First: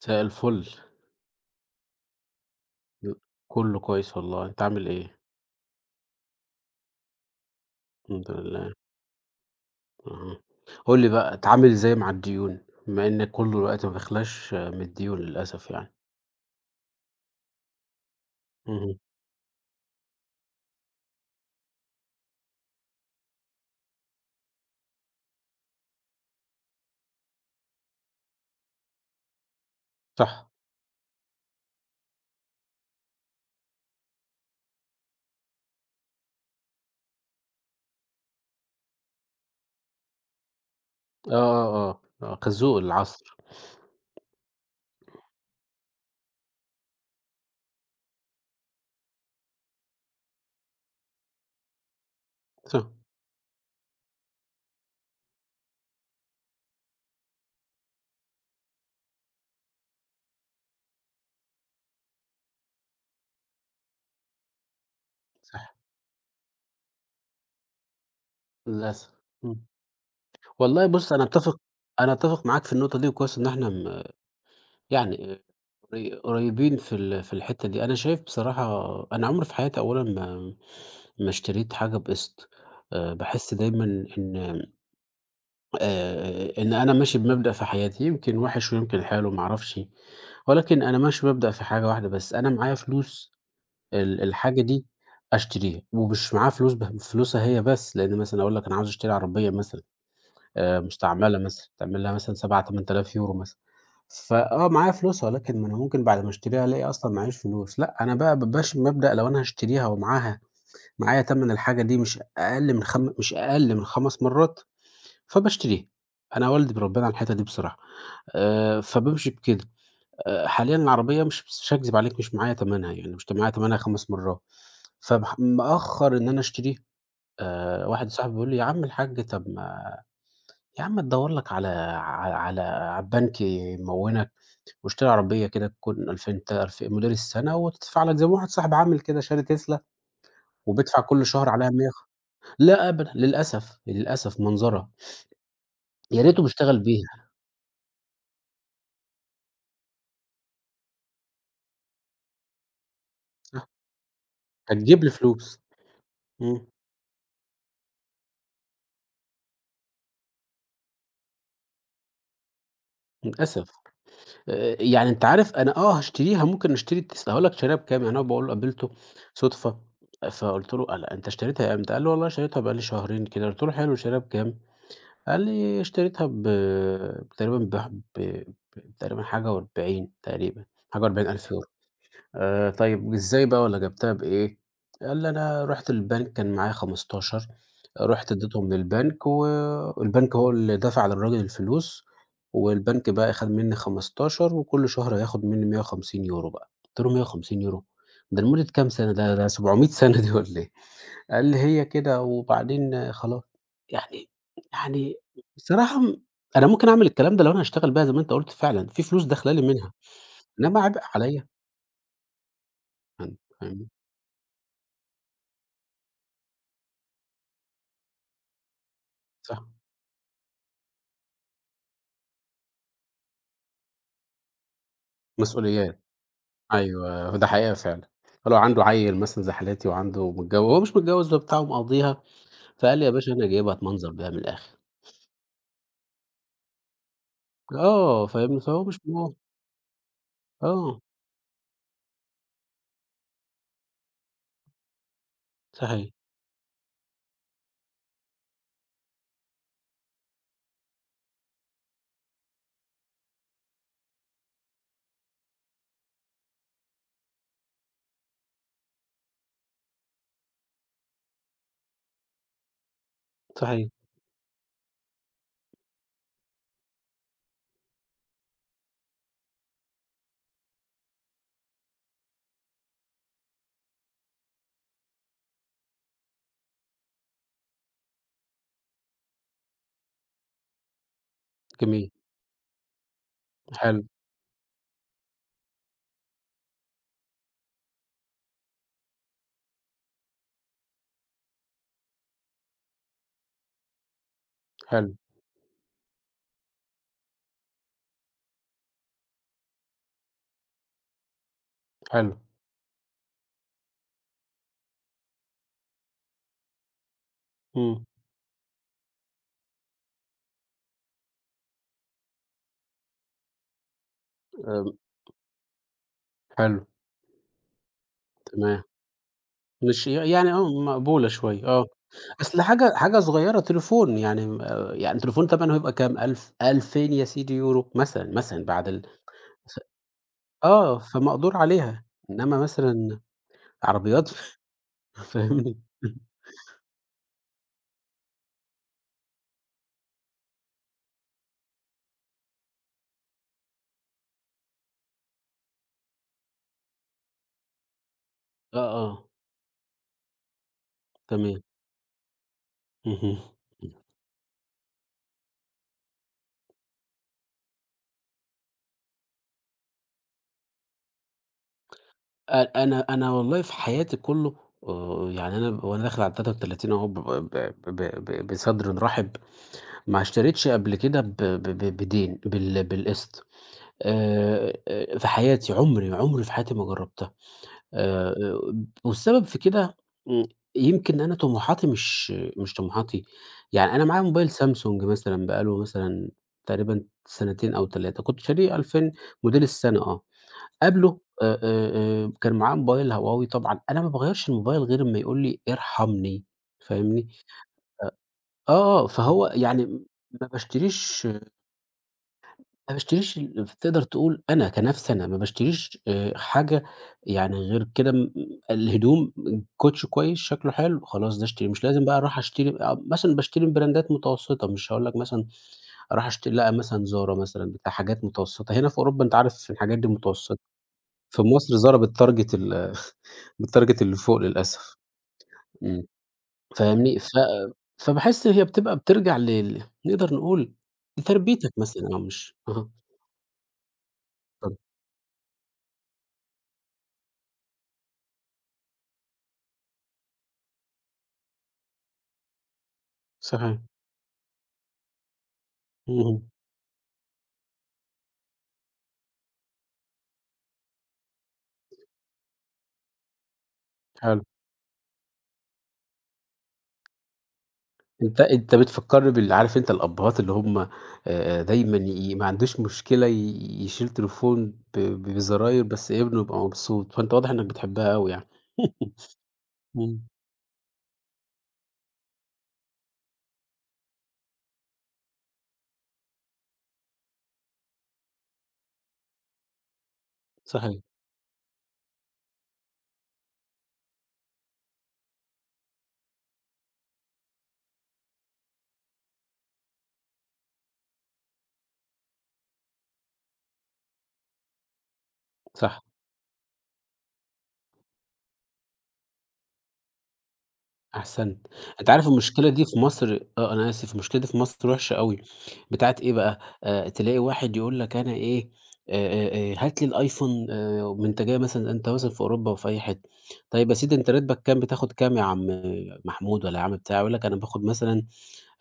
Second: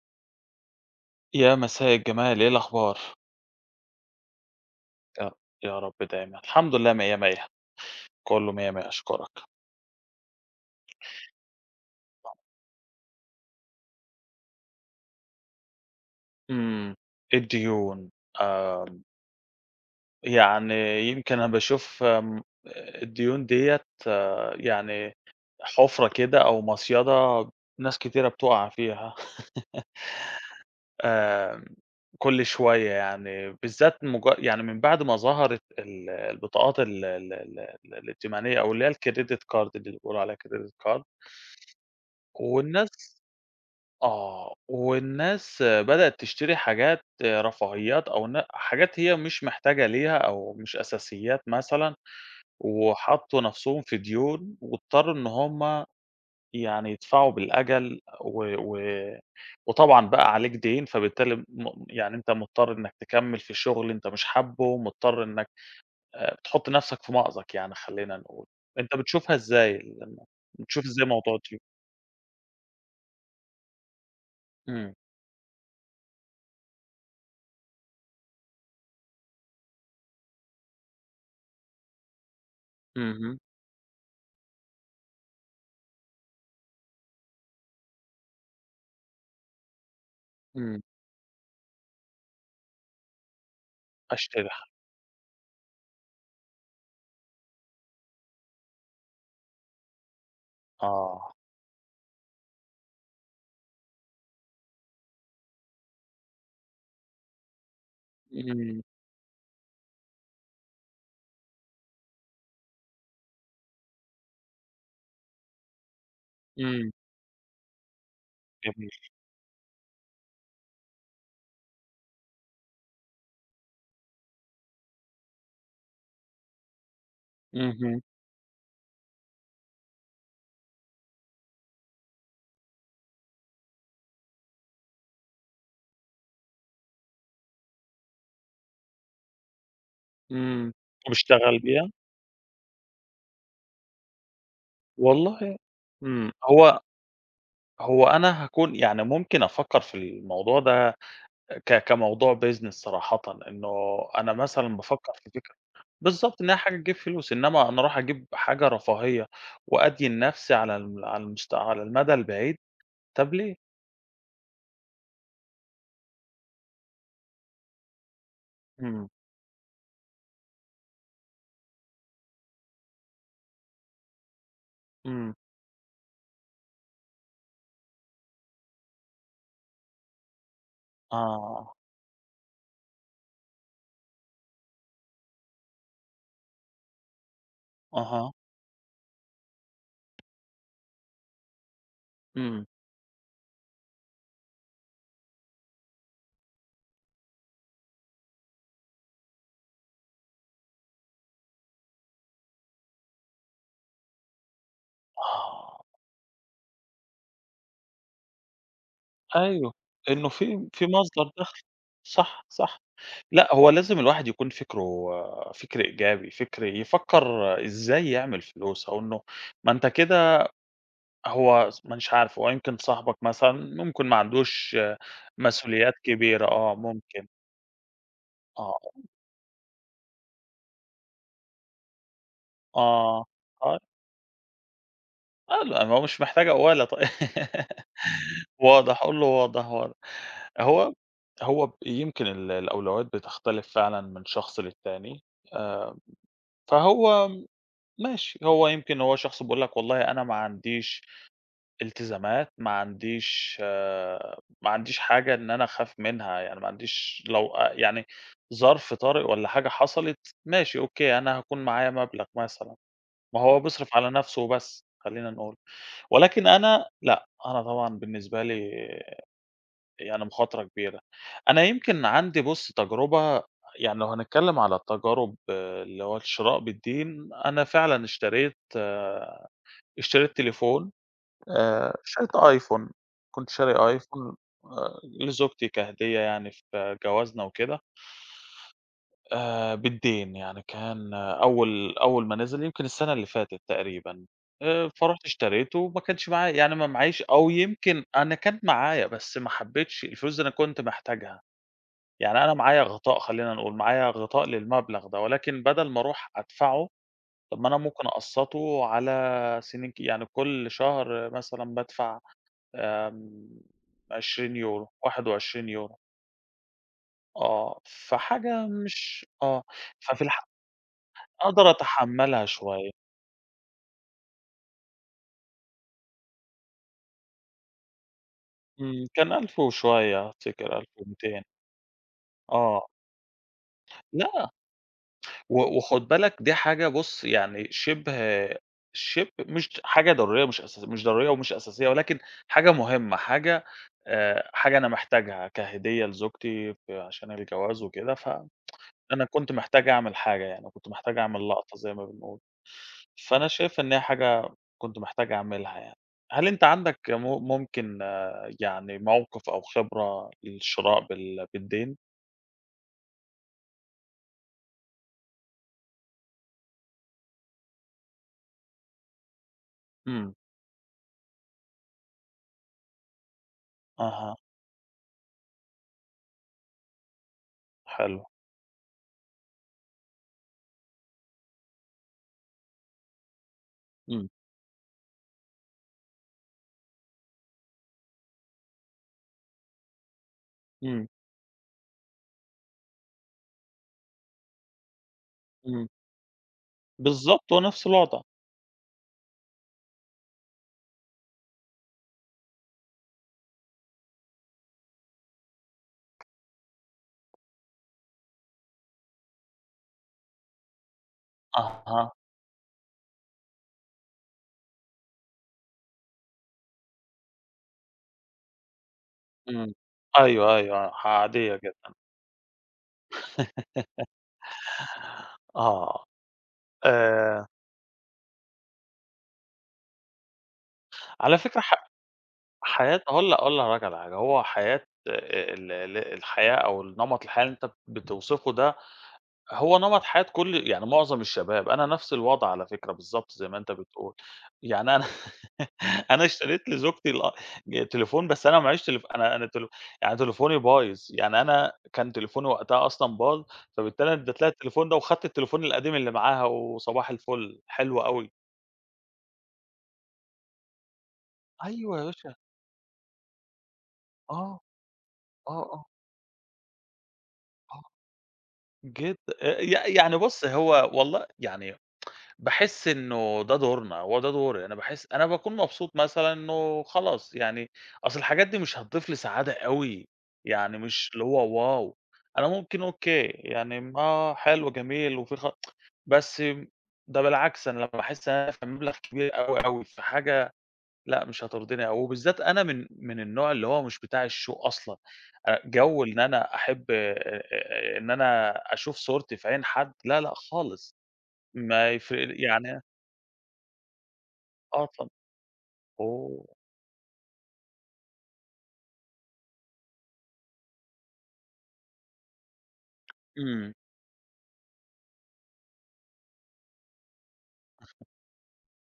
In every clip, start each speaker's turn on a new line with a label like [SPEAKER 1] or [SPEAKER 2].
[SPEAKER 1] مساء الفل.
[SPEAKER 2] يا مساء الجمال، إيه الأخبار؟
[SPEAKER 1] كله كويس والله، أنت عامل إيه؟
[SPEAKER 2] يا يا رب دايمًا، الحمد لله مِيَّة، مِيَّة،
[SPEAKER 1] الحمد
[SPEAKER 2] كله مِيَّة،
[SPEAKER 1] لله،
[SPEAKER 2] مِيَّة أشكرك.
[SPEAKER 1] اهم. قُل لي بقى أتعامل إزاي مع الديون؟ بما إن كله دلوقتي ما بيخلاش من الديون للأسف يعني.
[SPEAKER 2] إمم، الديون،
[SPEAKER 1] اهم.
[SPEAKER 2] آمم، يعني يمكن أنا باشوف الديون ديّة يعني حُفرة كده أو مصيدة ناس كتيرة بتُقع فيها.
[SPEAKER 1] صح.
[SPEAKER 2] آمم، كل شوية يعني، بالذات يعني من بعد ما ظهرت البطاقات ال ال ال الائتمانية أو اللي هي الcredit card اللي بيقولوا عليها credit card.
[SPEAKER 1] آه، آه، آه، آه، خازوق
[SPEAKER 2] والناس
[SPEAKER 1] العصر.
[SPEAKER 2] والناس بدأت تشتري حاجات رفاهيات أو حاجات هي مش محتاجة ليها أو مش أساسيات مثلًا،
[SPEAKER 1] صح،
[SPEAKER 2] وحطّوا نَفْسهم في ديون واضطروا إن هم يعني يدفعوا بالأجل و وطبعًا بقى عليك دَيْن، فبالتالي يعني أنت مضطر إنّك تكمّل في شغل أنت مش حابّه، مضطر إنّك
[SPEAKER 1] صح،
[SPEAKER 2] بتحُط نَفْسك في مأزق، يعني خلّينا نقول. أنت
[SPEAKER 1] للأسف.
[SPEAKER 2] بتشوفها
[SPEAKER 1] إمم.
[SPEAKER 2] إزاي لمّا بتشوف
[SPEAKER 1] والله
[SPEAKER 2] إزاي
[SPEAKER 1] بُص أنا
[SPEAKER 2] موضوع
[SPEAKER 1] أتّفق
[SPEAKER 2] الديون؟
[SPEAKER 1] أنا أتّفق معاك في النقطة دي وكويس إن إحنا
[SPEAKER 2] إمم،
[SPEAKER 1] يعني قريبين في الحتّة دي. أنا شايف بصراحة أنا عمري في حياتي أولًا ما اشتريت حاجة بقسط.
[SPEAKER 2] اهم،
[SPEAKER 1] باحس دايمًا إن إن أنا ماشي بمبدأ في حياتي، يمكن وِحِش ويمكن حلو ما أعرفش،
[SPEAKER 2] إمم،
[SPEAKER 1] ولكن أنا ماشي بمبدأ في حاجة واحدة بس، أنا معايا فلوس
[SPEAKER 2] أشتري
[SPEAKER 1] الحاجة
[SPEAKER 2] ح
[SPEAKER 1] دي أشتريها، ومش معايا فلوس بفلوسها هي بس، لإن مثلًا أقول لك أنا عاوز أشتري عربية مثلًا
[SPEAKER 2] آه.
[SPEAKER 1] مستعملة مثلًا، تعمل لها مثلًا 7000، 8000€ مثلًا، فآه معايا فلوسها، ولكن ما أنا ممكن بعد ما أشتريها ألاقي أصلًا معييش فلوس، لأ أنا بقى ماشي
[SPEAKER 2] إمم،
[SPEAKER 1] بمبدأ لو أنا هاشتريها معايا تَمَن الحاجة دي مش أقل من مش أقل من 5 مرات فباشتريها، أنا والدي
[SPEAKER 2] إمم،
[SPEAKER 1] مربّينا على الحتّة دي بصراحة،
[SPEAKER 2] جميل.
[SPEAKER 1] فبامشي بكده، حاليًا العربية مش هاكذب عليك مش معايا تمنها، يعني مش معايا تمنها 5 مرّات، مأخّر إن أنا أشتريها،
[SPEAKER 2] اهم،
[SPEAKER 1] واحد صاحبي بيقول لي: "يا عم الحاج طَب ما يا عم تدوّر لك على البنك يموّلك واشتري عربية كده تكون 2000 ألف موديل السنة وتدفع لك" زي ما واحد صاحبي عامل كده شاري تسلا
[SPEAKER 2] إمم.
[SPEAKER 1] وبيدفع كل شهر
[SPEAKER 2] وباشتغل
[SPEAKER 1] عليها 100
[SPEAKER 2] بيها
[SPEAKER 1] لأ أبدًا، للأسف، للأسف منظرها،
[SPEAKER 2] والله.
[SPEAKER 1] يا
[SPEAKER 2] إمم.
[SPEAKER 1] ريته بيشتغل
[SPEAKER 2] هو
[SPEAKER 1] بيها،
[SPEAKER 2] هو أنا هاكون، يعني ممكن أفكّر في الموضوع ده كموضوع business صراحةً، إنه أنا مثلًا
[SPEAKER 1] هتجيب لي
[SPEAKER 2] بافكّر في فكرة.
[SPEAKER 1] فلوس.
[SPEAKER 2] بالضبط، إنها
[SPEAKER 1] إمم،
[SPEAKER 2] حاجة تجيب فلوس، إنما أنا أروح أجيب حاجة رفاهية وأدين نفْسي على المدى البعيد، طَب ليه؟
[SPEAKER 1] للأسف يعني أنت عارف أنا هاشتريها ممكن أشتري التسلا هاقول لك شاريها بكام، يعني أنا باقول قابلته
[SPEAKER 2] إمم،
[SPEAKER 1] صدفة فقُلت له قال أنت اشتريتها إمتى؟ قال لي والله شريتها بقى لي شهرين كده، قُلت له حلو شاريها بكام؟
[SPEAKER 2] إمم.
[SPEAKER 1] قال لي اشتريتها تقريبًا ب ب ب تقريبا حاجة و40 تقريبًا، حاجة و40 ألف يورو.
[SPEAKER 2] آه.
[SPEAKER 1] طيب إزاي بقى والّا جبتها بإيه؟ قال لي: "أنا رُحت البنك كان معايا 15
[SPEAKER 2] أها.
[SPEAKER 1] رُحت اديتهم للبنك البنك هو اللي دفع للراجل الفلوس
[SPEAKER 2] إمم.
[SPEAKER 1] والبنك بقى أخَد منّي 15 وكل شهر هياخُد منّي 150€ بقى." قُلت له: "150€! ده لمدة كام سَنة ده 700 سَنة دي والّا إيه؟" قال لي: "هي كده وبعدين آه، خلاص." يعني يعني
[SPEAKER 2] آه.
[SPEAKER 1] بصراحة أنا ممكن أعمل الكلام ده لو أنا هاشتغل بقى زي ما أنت قُلت فعلًا، في فلوس داخلة لي
[SPEAKER 2] أيوه،
[SPEAKER 1] منها،
[SPEAKER 2] إنه
[SPEAKER 1] إنّما
[SPEAKER 2] في
[SPEAKER 1] عبء
[SPEAKER 2] مصدر
[SPEAKER 1] عليّا
[SPEAKER 2] دخْل، صح، صح.
[SPEAKER 1] يعني
[SPEAKER 2] لأ، هو
[SPEAKER 1] فاهمني؟
[SPEAKER 2] لازم الواحد يكون فكر إيجابي، فكر يفكّر إزاي يعمل فلوس، أو إنه
[SPEAKER 1] صح،
[SPEAKER 2] ما أنت كده هو ما أنتش عارف، هو يمكن صاحبك مثلًا ممكن ما عندوش مسؤوليات
[SPEAKER 1] مسؤوليات،
[SPEAKER 2] كبيرة، آه، ممكن.
[SPEAKER 1] أيوه، ده حقيقة فعلًا. فلو
[SPEAKER 2] آه،
[SPEAKER 1] عنده عيّل مثلًا زي حالاتي وعنده هو مش متجوّز ده بتاع ومقضيها، فقال لي: "يا
[SPEAKER 2] آه،
[SPEAKER 1] باشا أنا جايبها
[SPEAKER 2] آه،
[SPEAKER 1] أتمنظر بيها من الآخر."
[SPEAKER 2] آه، لأ، ما هو مش محتاج قوّالة
[SPEAKER 1] آه، فاهمني؟ فهو مش
[SPEAKER 2] واضح، قُل له
[SPEAKER 1] مهم
[SPEAKER 2] واضح، واضح. هو
[SPEAKER 1] آه،
[SPEAKER 2] هو ب يمكن الأولويات بتختلف فعلًا من شخص للتاني. آآ،
[SPEAKER 1] صحيح،
[SPEAKER 2] فهو ماشي، هو يمكن هو شخص بيقول لك والله أنا ما عنديش التزامات، ما عنديش، ما عنديش حاجة إن أنا أخاف منها، يعني ما عنديش لو يعني ظرف طارئ والّا حاجة حصلت، ماشي أوكي، أنا هاكون معايا مبلغ مثلًا، ما هو
[SPEAKER 1] صحيح،
[SPEAKER 2] بيصرف على نَفْسه وبس، خلّينا نقول، ولكن أنا لأ، أنا طبعًا بالنسبة لي يعني مخاطرة كبيرة. أنا يمكن عندي بُص تجربة، يعني لو هنتكلم على التجارب، آه، اللي هو الشراء بالدين، أنا فعلًا اشتريت، آه، اشتريت تليفون،
[SPEAKER 1] جميل،
[SPEAKER 2] شريت أيفون، كنت شاري
[SPEAKER 1] حلو،
[SPEAKER 2] أيفون، لزوجتي كهدية يعني في جوازنا وكده، بالدين، يعني كان، آه، أول أول ما نزل يمكن السنة اللي فاتت تقريبًا.
[SPEAKER 1] حلو،
[SPEAKER 2] فرُحت اشتريته وما كانش معايا، يعني ما معييش، أو يمكن أنا كان معايا بس ما حبيتش الفلوس دي أنا كنت محتاجها.
[SPEAKER 1] حلو،
[SPEAKER 2] يعني أنا معايا غطاء خلّينا نقول، معايا غطاء للمبلغ ده، ولكن بدل ما أروح أدفعه، طب ما أنا
[SPEAKER 1] إمم،
[SPEAKER 2] ممكن أقسّطه على سنين، يعني كل شهر مثلًا بادفع آمم 20€،
[SPEAKER 1] آمم،
[SPEAKER 2] 21€،
[SPEAKER 1] حلو،
[SPEAKER 2] آه، فحاجة
[SPEAKER 1] تمام،
[SPEAKER 2] مش، آه،
[SPEAKER 1] مش
[SPEAKER 2] ففي الح
[SPEAKER 1] يعني مقبولة شوية،
[SPEAKER 2] أقدر
[SPEAKER 1] آه.
[SPEAKER 2] أتحمّلها
[SPEAKER 1] أصل
[SPEAKER 2] شوية.
[SPEAKER 1] حاجة حاجة صغيّرة تليفون يعني يعني تليفون تمنه هيبقى كام؟ 1000، 2000 يا سيدي يورو مثلًا، مثلًا بعد
[SPEAKER 2] إمم، كان 1000 وشوية، أفتكر 1200،
[SPEAKER 1] فمقدور عليها، إنّما
[SPEAKER 2] آه،
[SPEAKER 1] مثلًا عربيات
[SPEAKER 2] لأ. و
[SPEAKER 1] فاهمني؟
[SPEAKER 2] وخُد بالك دي حاجة، بُص يعني شِبه، شِبه مش حاجة ضرورية مش أساس مش ضرورية ومش أساسية، ولكن حاجة مهمة، حاجة، حاجة أنا محتاجها كهدية لزوجتي، عشان الجواز وكده،
[SPEAKER 1] آه،
[SPEAKER 2] أنا
[SPEAKER 1] آه،
[SPEAKER 2] كنت محتاج أعمل حاجة يعني، كنت محتاج أعمل
[SPEAKER 1] تمام،
[SPEAKER 2] لقطة زي ما بنقول.
[SPEAKER 1] اهم.
[SPEAKER 2] فأنا شايف إن هي حاجة كنت محتاج أعملها يعني. هل أنت عندك، ممكن، آه، يعني موقف أو خبرة للشراء بالدين؟
[SPEAKER 1] أ أنا أنا والله في حياتي كُلّه يعني أنا وأنا داخل على ال33 أهو ب ب ب ب بصدر رحب، ما
[SPEAKER 2] إمم،
[SPEAKER 1] اشتريتش قبل كده ب ب ب بدين بالقسط،
[SPEAKER 2] أها.
[SPEAKER 1] في حياتي عُمري، عُمري في حياتي ما جرّبتها.
[SPEAKER 2] حلو.
[SPEAKER 1] آآ، والسبب في كده إمم، يمكن أنا طموحاتي مش طموحاتي، يعني أنا معايا
[SPEAKER 2] إمم،
[SPEAKER 1] موبايل سامسونج مثلًا بقى له مثلًا تقريبًا سنتين أو 3 كنت شاريه 2000 موديل السنة آه،
[SPEAKER 2] إمم،
[SPEAKER 1] قبله كان معاه موبايل هواوي طبعًا أنا ما باغيّرش الموبايل غير أمّا يقول لي
[SPEAKER 2] إمم،
[SPEAKER 1] ارحمني، فاهمني؟
[SPEAKER 2] بالضبط، هو نفس الوضع.
[SPEAKER 1] آه، آه، فهو يعني ما باشتريش ما باشتريش فتقدر تقول أنا كنَفْسي أنا ما باشتريش حاجة يعني غير كده الهدوم كوتش كويس شكله حلو، خلاص ده اشتريه، مش لازم
[SPEAKER 2] أها.
[SPEAKER 1] بقى أروح أشتري مثلًا باشتري من براندات متوسّطة، مش هاقول لك مثلًا أروح أشتري لأ، مثلًا زارا مثلًا بتاع حاجات متوسّطة، هنا في أوروبا أنت عارف
[SPEAKER 2] إمم.
[SPEAKER 1] الحاجات دي
[SPEAKER 2] أيوه،
[SPEAKER 1] متوسّطة،
[SPEAKER 2] أيوه،
[SPEAKER 1] في
[SPEAKER 2] عادية
[SPEAKER 1] مصر
[SPEAKER 2] جدًا.
[SPEAKER 1] زارا بتتارجت بتتارجت اللي فوق للأسف،
[SPEAKER 2] آه.
[SPEAKER 1] إمم، فاهمني؟
[SPEAKER 2] آآ،
[SPEAKER 1] فباحس هي بتبقى بترجع نقدر نقول
[SPEAKER 2] على فكرة،
[SPEAKER 1] لتربيتك مثلًا آه، مش أها،
[SPEAKER 2] حياة، هاقول لحضرتك على حاجة. هو
[SPEAKER 1] اتفضل،
[SPEAKER 2] حياة، ال ال الحياة أو النمط الحياة اللي أنت بتوصفه ده، هو نمط حياة كل، يعني معظم الشباب، أنا نفس الوضع على فكرة بالضبط زي ما أنت
[SPEAKER 1] صحيح،
[SPEAKER 2] بتقول، يعني أنا. أنا
[SPEAKER 1] اهم.
[SPEAKER 2] اشتريت لزوجتي تليفون، بس أنا ما معيش أنا أنا تل يعني تليفوني بايظ، يعني أنا كان تليفوني وقتها أصلًا باظ، فبالتالي أنا اديت
[SPEAKER 1] حلو.
[SPEAKER 2] لها التليفون ده وخدت التليفون القديم اللي معاها، وصباح الفل، حلو أوي.
[SPEAKER 1] أنت بتفكّرني عارف أنت الأبّهات اللي هم دايمًا
[SPEAKER 2] أيوه يا باشا.
[SPEAKER 1] ما عندوش مشكلة يشيل
[SPEAKER 2] آه،
[SPEAKER 1] تليفون
[SPEAKER 2] آه،
[SPEAKER 1] بزراير
[SPEAKER 2] آه،
[SPEAKER 1] بس ابنه يبقى مبسوط، فأنت واضح إنّك
[SPEAKER 2] آه.
[SPEAKER 1] بتحبها أوي يعني.
[SPEAKER 2] جد ي يعني
[SPEAKER 1] إمم،
[SPEAKER 2] بُص، هو والله يعني باحس إنه ده دورنا، هو ده دوري، أنا باحس أنا باكون مبسوط مثلًا، إنه خلاص يعني أصل الحاجات دي مش هتضيف لي سعادة أوي، يعني
[SPEAKER 1] صحيح،
[SPEAKER 2] مش اللي هو واو! أنا ممكن أوكي، يعني آه، حلو جميل وفي بس ده بالعكس، أنا لمّا باحس إن أنا دافع مبلغ كبير أوي، أوي في حاجة، لأ، مش هترضيني أوي. وبالذات أنا من النوع اللي هو مش بتاع الshow أصلًا،
[SPEAKER 1] صح.
[SPEAKER 2] جو إن أنا أحب، إن أنا أشوف صورتي في عين حد، لا، لأ خالص،
[SPEAKER 1] أحسنت.
[SPEAKER 2] ما
[SPEAKER 1] أنت
[SPEAKER 2] يفرق
[SPEAKER 1] عارف
[SPEAKER 2] لي
[SPEAKER 1] المشكلة
[SPEAKER 2] يعني.
[SPEAKER 1] دي في مصر أنا آسف، المشكلة دي في
[SPEAKER 2] آه
[SPEAKER 1] مصر
[SPEAKER 2] طبعًا.
[SPEAKER 1] وحشة أوي، بتاعة إيه
[SPEAKER 2] هو
[SPEAKER 1] بقى، تلاقي واحد يقول لك أنا إيه، هات لي الأيفون أنت جاي مثلًا أنت مثلًا في أوروبا وفي أي حتة،
[SPEAKER 2] إمم.
[SPEAKER 1] طيب يا سيدي أنت راتبك كام، بتاخد كام يا عم محمود والّا يا عم بتاع، يقول لك أنا باخد مثلًا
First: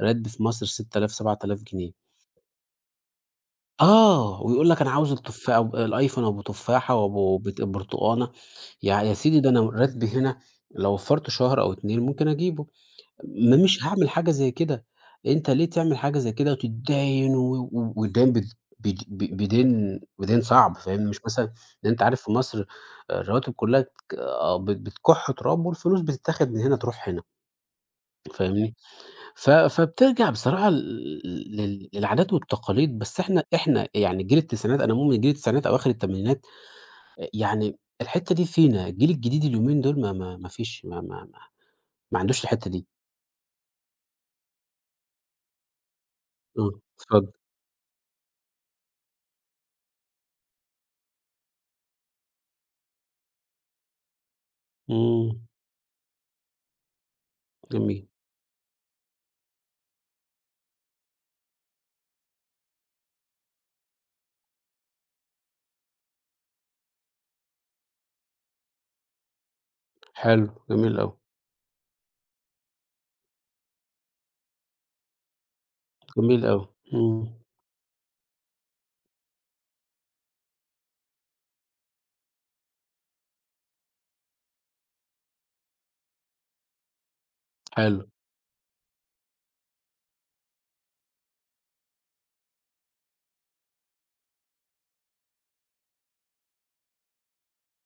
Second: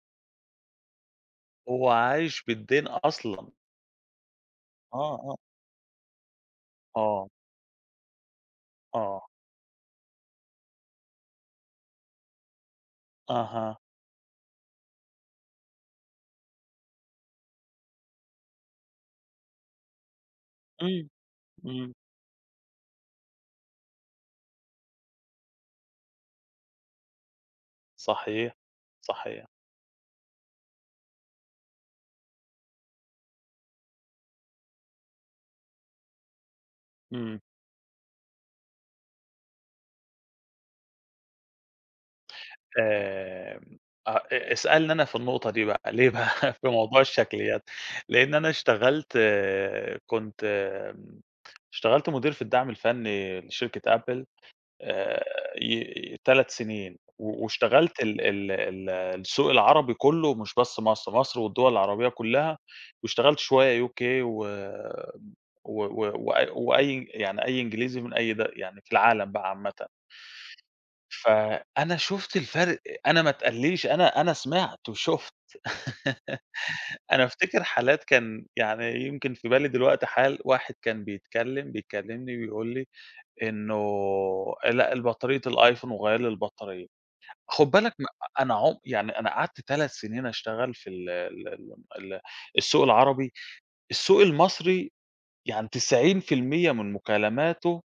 [SPEAKER 1] راتبي في مصر 6000 7000
[SPEAKER 2] هو
[SPEAKER 1] جنيه،
[SPEAKER 2] عايش بالدين أصلًا.
[SPEAKER 1] آه، ويقول لك أنا عاوز
[SPEAKER 2] آه، آه،
[SPEAKER 1] الأيفون أبو تفاحة
[SPEAKER 2] آه،
[SPEAKER 1] وأبو برتقانة، يا
[SPEAKER 2] آه،
[SPEAKER 1] سيدي ده أنا راتبي هنا لو وفّرت شهر أو 2 ممكن أجيبه. ما
[SPEAKER 2] أها،
[SPEAKER 1] مش هاعمل حاجة زي كده، أنت ليه تعمل حاجة زي كده وتتداين و و ودَيّن بد بد ب بدَيّن صعب
[SPEAKER 2] إمم،
[SPEAKER 1] فاهمني، مش مثلًا
[SPEAKER 2] إمم،
[SPEAKER 1] لأن أنت عارف في مصر الرواتب كلّها بتكُح تراب والفلوس بتتاخد من هنا تروح هنا
[SPEAKER 2] صحيح،
[SPEAKER 1] فاهمني،
[SPEAKER 2] صحيح،
[SPEAKER 1] فبترجع بصراحة للعادات والتقاليد، بس إحنا يعني جيل التسعينات أنا مؤمن جيل التسعينات أواخر التمانينات
[SPEAKER 2] إمم.
[SPEAKER 1] يعني الحتّة دي فينا، الجيل الجديد اليومين دول ما فيش ما عندوش الحتّة دي.
[SPEAKER 2] آمم، آه، اسألني أنا في النقطة دي بقى، ليه بقى؟ في
[SPEAKER 1] إمم،
[SPEAKER 2] موضوع
[SPEAKER 1] اتفضل.
[SPEAKER 2] الشكليات، لإن أنا اشتغلت، آه، كنت، اشتغلت مدير في الدعم الفني لشركة Apple، آآ،
[SPEAKER 1] إمم.
[SPEAKER 2] ي 3 سنين، واشتغلت
[SPEAKER 1] جميل،
[SPEAKER 2] ال ال ال السوق العربي كله، مش بس مصر، مصر والدول العربية كلها، واشتغلت شوية UK و و و وأ وأي، يعني أي إنجليزي من أي يعني في العالم بقى عامةً.
[SPEAKER 1] حلو، جميل أوي،
[SPEAKER 2] فأنا شُفت الفرق، أنا ما اتقاليش، أنا سمعت وشُفت.
[SPEAKER 1] جميل أوي،
[SPEAKER 2] أنا
[SPEAKER 1] إمم،
[SPEAKER 2] أفتكر حالات، كان يعني يمكن في بالي دلوقتي حال، واحد كان بيتكلم، بيكلمني بيقول لي إنه لأ، البطارية الآيفون وغيّر لي البطارية. خُد بالك،
[SPEAKER 1] حلو،
[SPEAKER 2] أنا يعني أنا قعدت 3 سنين أشتغل في ال ال ال ال السوق العربي، السوق المصري، يعني 90% من مكالماته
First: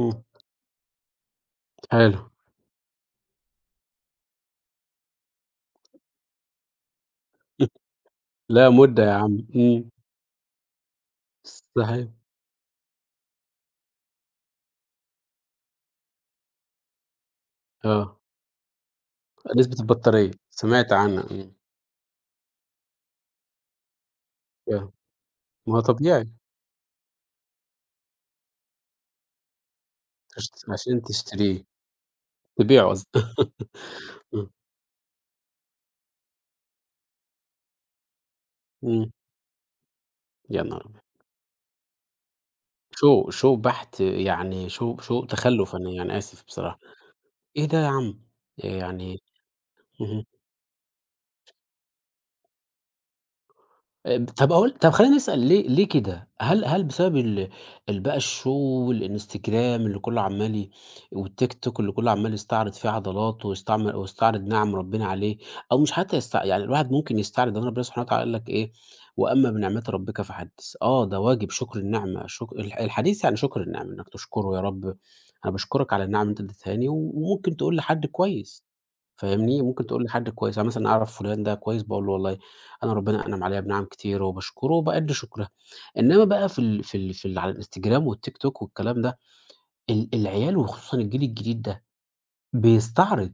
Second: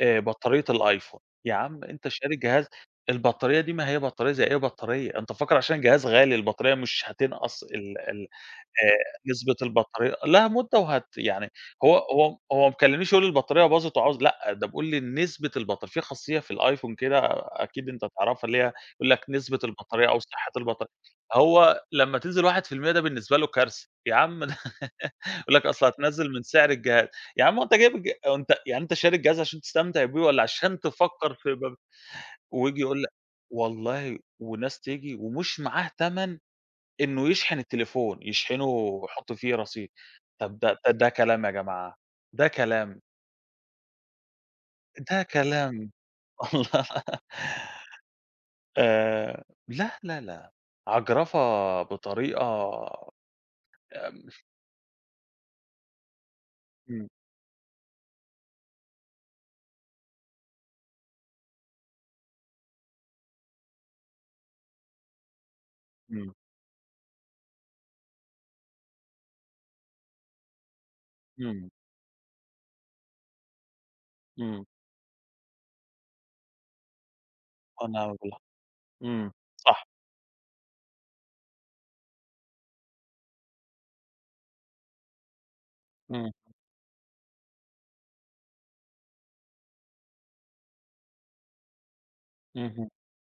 [SPEAKER 2] بطارية الأيفون. يا عم، أنت
[SPEAKER 1] حلو،
[SPEAKER 2] شاري جهاز، البطارية دي ما هي بطارية زي أي بطارية، أنت فاكر عشان جهاز غالي البطارية مش هتنقص ال ال
[SPEAKER 1] لأ مدة يا عم،
[SPEAKER 2] نسبة
[SPEAKER 1] إمم،
[SPEAKER 2] البطارية لها مدة وهت، يعني هو
[SPEAKER 1] صحيح،
[SPEAKER 2] هو هو ما كلمنيش يقول لي البطارية باظت وعاوز، لأ، ده بيقول لي نسبة البطارية، في خاصية في الأيفون كده أكيد أنت
[SPEAKER 1] آه،
[SPEAKER 2] تعرفها، اللي هي يقول لك نسبة
[SPEAKER 1] نسبة
[SPEAKER 2] البطارية أو
[SPEAKER 1] البطارية،
[SPEAKER 2] صحة البطارية.
[SPEAKER 1] سمعت عنها، إمم،
[SPEAKER 2] هو لمّا تنزل 1%، ده بالنسبة له كارثة. يا عم،
[SPEAKER 1] آه،
[SPEAKER 2] يقول لك
[SPEAKER 1] ما هو
[SPEAKER 2] أصل
[SPEAKER 1] طبيعي
[SPEAKER 2] هتنزّل من سعر الجهاز. يا عم، هو أنت جايب هو أنت، يعني أنت شاري الجهاز عشان تستمتع بيه والّا عشان
[SPEAKER 1] عشان
[SPEAKER 2] تفكّر في
[SPEAKER 1] تشتريه،
[SPEAKER 2] وييجي
[SPEAKER 1] تبيعه
[SPEAKER 2] يقول
[SPEAKER 1] قصدي،
[SPEAKER 2] لك، والله
[SPEAKER 1] إمم،
[SPEAKER 2] وناس تيجي ومش معاه تَمَن إنه يشحن التليفون، يشحنه
[SPEAKER 1] إمم،
[SPEAKER 2] ويحُط فيه رصيد. طب
[SPEAKER 1] يا
[SPEAKER 2] ده،
[SPEAKER 1] نهار أبيض!
[SPEAKER 2] كلام يا جماعة، ده كلام،
[SPEAKER 1] شوق شوق بحت يعني شوق
[SPEAKER 2] ده
[SPEAKER 1] شوق تخلُّف،
[SPEAKER 2] كلام.
[SPEAKER 1] أنا يعني آسف بصراحة،
[SPEAKER 2] والله،
[SPEAKER 1] إيه ده يا عم! يعني
[SPEAKER 2] لا، لا،
[SPEAKER 1] اهم.
[SPEAKER 2] لا، عجرفة بطريقة، آمم،
[SPEAKER 1] طب أقول طب خلّينا نسأل ليه كده؟ هل
[SPEAKER 2] إمم،
[SPEAKER 1] بسبب ال ال بقى الshow والإنستجرام اللي كُلّه عمّال والTikTok اللي كُلّه عمّال يستعرض فيه عضلاته ويستعمل ويستعرض نِعَم ربنا عليه، أو مش حتى
[SPEAKER 2] إمم،
[SPEAKER 1] يعني الواحد ممكن يستعرض لأن ربنا سبحانه وتعالى قال لك إيه: "وأما بنعمة ربِّكَ فحدِّث." آه، ده واجب
[SPEAKER 2] إمم،
[SPEAKER 1] شكر النعمة، شك الح الحديث يعني شكر النعمة، إنك تشكره يا رب أنا باشكرك على النعمة اللي أنت ادّيتهاني، وممكن تقول لحد
[SPEAKER 2] إمم،
[SPEAKER 1] كويس.
[SPEAKER 2] إمم،
[SPEAKER 1] فاهمني؟
[SPEAKER 2] صح،
[SPEAKER 1] ممكن تقول لي حد كويس، يعني مثلًا أعرف فلان ده كويس، باقول له والله أنا ربنا أنعم عليَّ بنِعَم كتيرة وباشكره وبأدّي شُكرها. إنما
[SPEAKER 2] إمم،
[SPEAKER 1] بقى في ال على الإنستجرام والتيك توك والكلام ده، العيال وخصوصًا الجيل الجديد ده
[SPEAKER 2] اهم.
[SPEAKER 1] بيستعرض،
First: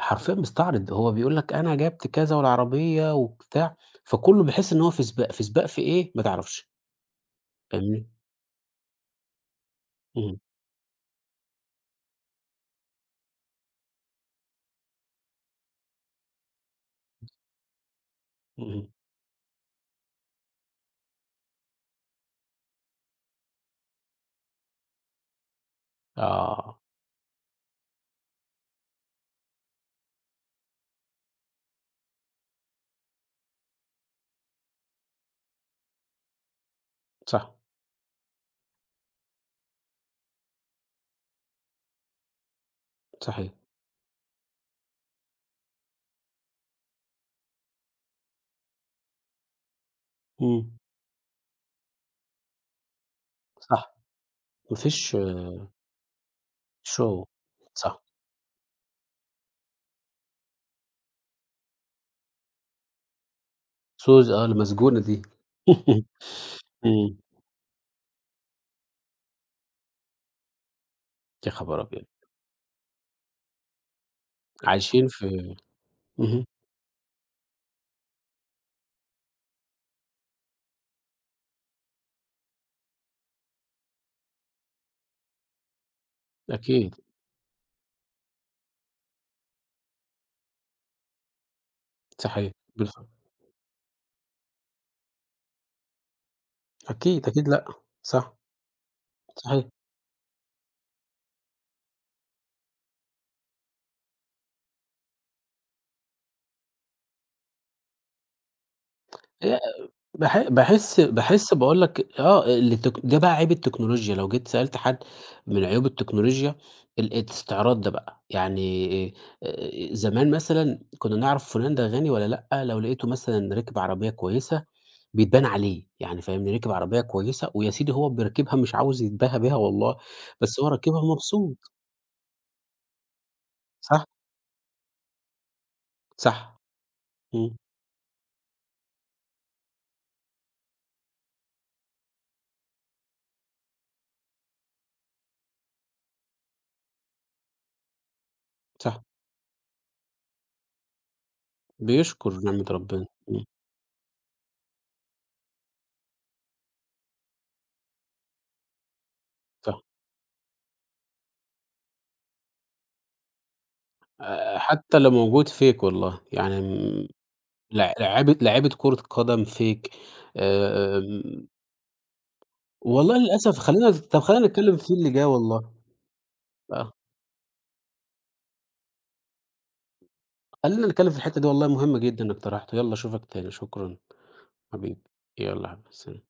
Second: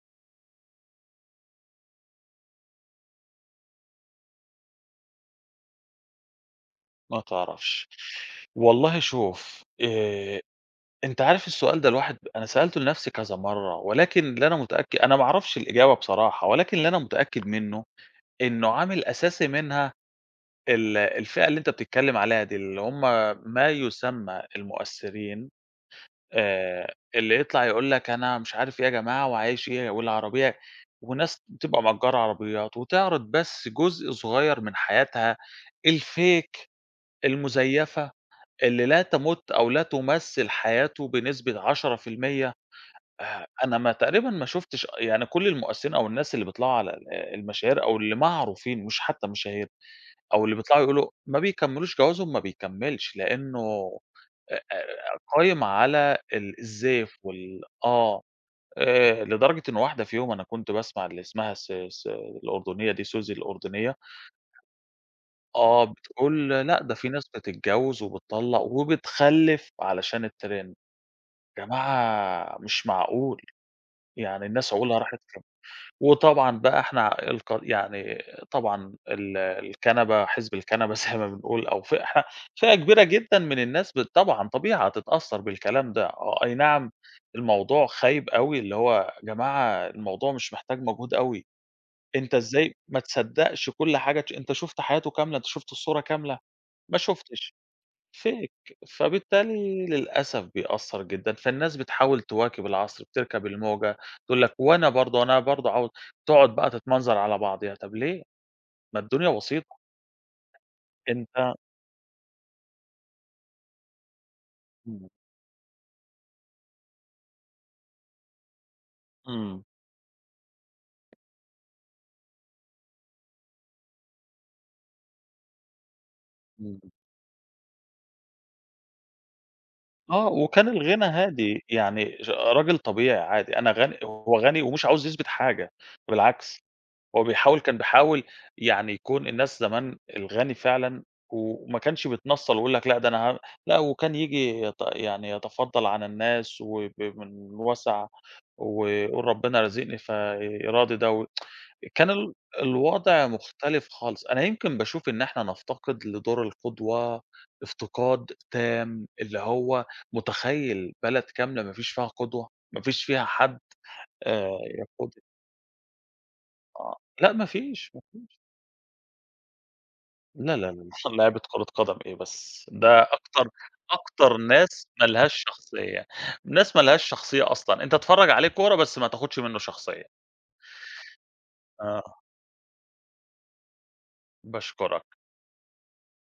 [SPEAKER 1] حرفيًا بيستعرض، هو بيقول لك أنا جبت كذا والعربية وبتاع، فكله بيحس إن هو في سباق، في سباق في إيه؟ ما تعرفش،
[SPEAKER 2] ما تعرفش.
[SPEAKER 1] فاهمني؟
[SPEAKER 2] والله شوف،
[SPEAKER 1] إمم،
[SPEAKER 2] أنت عارف السؤال ده الواحد أنا سألته لنفسي كذا مرّة، ولكن اللي أنا أنا ما أعرفش الإجابة بصراحة، ولكن اللي أنا متأكد منّه إنه
[SPEAKER 1] إمم،
[SPEAKER 2] عامل أساسي منها الفئة اللي أنت بتتكلّم عليها دي، اللي هم ما يُسمّى المؤثّرين،
[SPEAKER 1] آه،
[SPEAKER 2] اللي يطلع يقول لك أنا مش عارف إيه يا جماعة، وعايش إيه والعربية، وناس بتبقى مأجّرة عربيات وتعرض بس جزء صغير من حياتها، الfake
[SPEAKER 1] صح،
[SPEAKER 2] المزيّفة، اللي لا تمُت أو لا تُمثِّل حياته بنسبة 10%.
[SPEAKER 1] صحيح،
[SPEAKER 2] أنا ما تقريبًا ما شُفتش، يعني كل المؤثّرين أو الناس اللي بيطلعوا على آه، المشاهير أو اللي معروفين، مش حتى مشاهير، أو اللي
[SPEAKER 1] إمم،
[SPEAKER 2] بيطلعوا، يقولوا ما بيكمّلوش جوازهم، ما بيكمّلش، لإنه
[SPEAKER 1] صح،
[SPEAKER 2] آآ،
[SPEAKER 1] ما فيش
[SPEAKER 2] قايم على الزيف
[SPEAKER 1] show صح.
[SPEAKER 2] آه، لدرجة إن واحدة فيهم أنا كنت باسمع اللي اسمها س س الأردنية دي، سوزي الأردنية،
[SPEAKER 1] آه، المسجونة دي.
[SPEAKER 2] آه، بتقول لأ ده في
[SPEAKER 1] إمم،
[SPEAKER 2] ناس بتتجوّز وبتطلّق وبتخلّف علشان الtrend.
[SPEAKER 1] يا خبر أبيض!
[SPEAKER 2] جماعة مش معقول، يعني الناس عقولها
[SPEAKER 1] عايشين
[SPEAKER 2] راحت فين؟
[SPEAKER 1] في اهم.
[SPEAKER 2] وطبعًا بقى إحنا يعني طبعًا الكنبة، حزب الكنبة، زي ما بنقول، أو فئة، إحنا فئة كبيرة جدًا من الناس طبعًا طبيعي هتتأثّر بالكلام ده، آه، أي نعم.
[SPEAKER 1] أكيد.
[SPEAKER 2] الموضوع خايب أوي، اللي هو يا جماعة الموضوع مش محتاج مجهود أوي، أنت
[SPEAKER 1] صحيح.
[SPEAKER 2] إزاي ما
[SPEAKER 1] بالضبط.
[SPEAKER 2] تصدّقش كل حاجة؟ أنت شُفت حياته كاملة، أنت شُفت الصورة كاملة؟ ما
[SPEAKER 1] أكيد، أكيد
[SPEAKER 2] شُفتش.
[SPEAKER 1] لأ، صح،
[SPEAKER 2] fake،
[SPEAKER 1] صحيح.
[SPEAKER 2] فبالتالي للأسف بيأثّر جدًا، فالناس بتحاول تواكب العصر، بتركب الموجة، تقول لك وأنا برضه، أنا برضه عاوز. تقعد بقى تتمنظر على بعضيها، طب ليه؟ ما الدنيا
[SPEAKER 1] هي
[SPEAKER 2] بسيطة. أنت
[SPEAKER 1] باحس باقول لك آه، ده بقى عيب التكنولوجيا، لو جيت سألت حد
[SPEAKER 2] إمم،
[SPEAKER 1] من عيوب التكنولوجيا الاستعراض ده بقى، يعني
[SPEAKER 2] إمم،
[SPEAKER 1] زمان مثلًا كنا نعرف فلان ده غني والّا لأ، لو لقيته مثلًا راكب عربية كويسة بيتبان عليه، يعني فاهمني، راكب
[SPEAKER 2] إمم،
[SPEAKER 1] عربية كويسة ويا سيدي هو بيركبها مش عاوز يتباهى بيها والله،
[SPEAKER 2] آه،
[SPEAKER 1] بس هو
[SPEAKER 2] وكان
[SPEAKER 1] راكبها
[SPEAKER 2] الغنى
[SPEAKER 1] ومبسوط،
[SPEAKER 2] هادي، يعني راجل طبيعي عادي، أنا غني،
[SPEAKER 1] صح،
[SPEAKER 2] هو غني ومش عاوز يثبت حاجة،
[SPEAKER 1] صح،
[SPEAKER 2] بالعكس. هو
[SPEAKER 1] إمم،
[SPEAKER 2] بيحاول، كان بيحاول يعني يكون، الناس زمان الغني فعلًا وما كانش بيتنَصّل ويقول لك لأ ده أنا لأ، وكان ييجي يعني يتفضّل على الناس من وَسَع،
[SPEAKER 1] صح،
[SPEAKER 2] ويقول ربنا رازقني فيراضي ده. و كان
[SPEAKER 1] بيشكر نعمة ربنا،
[SPEAKER 2] الوضع
[SPEAKER 1] إمم،
[SPEAKER 2] مختلف خالص. أنا يمكن باشوف إن إحنا نفتقد لدور القدوة، افتقاد تام، اللي
[SPEAKER 1] صح،
[SPEAKER 2] هو متخيّل بلد كاملة ما فيش فيها قدوة، ما فيش فيها حد
[SPEAKER 1] حتى لو
[SPEAKER 2] يقود،
[SPEAKER 1] موجود fake والله، يعني
[SPEAKER 2] آه. لأ ما فيش، ما فيش.
[SPEAKER 1] لعيبة كرة قدم fake
[SPEAKER 2] لا، لا، لا، لعيبة
[SPEAKER 1] آمم،
[SPEAKER 2] كرة قدم إيه بس، ده
[SPEAKER 1] والله
[SPEAKER 2] أكتر،
[SPEAKER 1] للأسف خلّينا طب
[SPEAKER 2] أكتر
[SPEAKER 1] خلّينا نتكلّم
[SPEAKER 2] ناس
[SPEAKER 1] في
[SPEAKER 2] ما
[SPEAKER 1] اللي جه
[SPEAKER 2] لهاش
[SPEAKER 1] والله،
[SPEAKER 2] شخصية، ناس ما
[SPEAKER 1] آه،
[SPEAKER 2] لهاش شخصية أصلًا، أنت اتفرّج عليه كورة بس ما تاخدش منّه شخصية،
[SPEAKER 1] خلّينا نتكلّم في الحتّة دي والله مهمة
[SPEAKER 2] آه،
[SPEAKER 1] جدًا اقترحته، يالّا أشوفك تاني، شكرًا حبيبي،
[SPEAKER 2] باشكرك.
[SPEAKER 1] يالّا يا حبيبي سلام.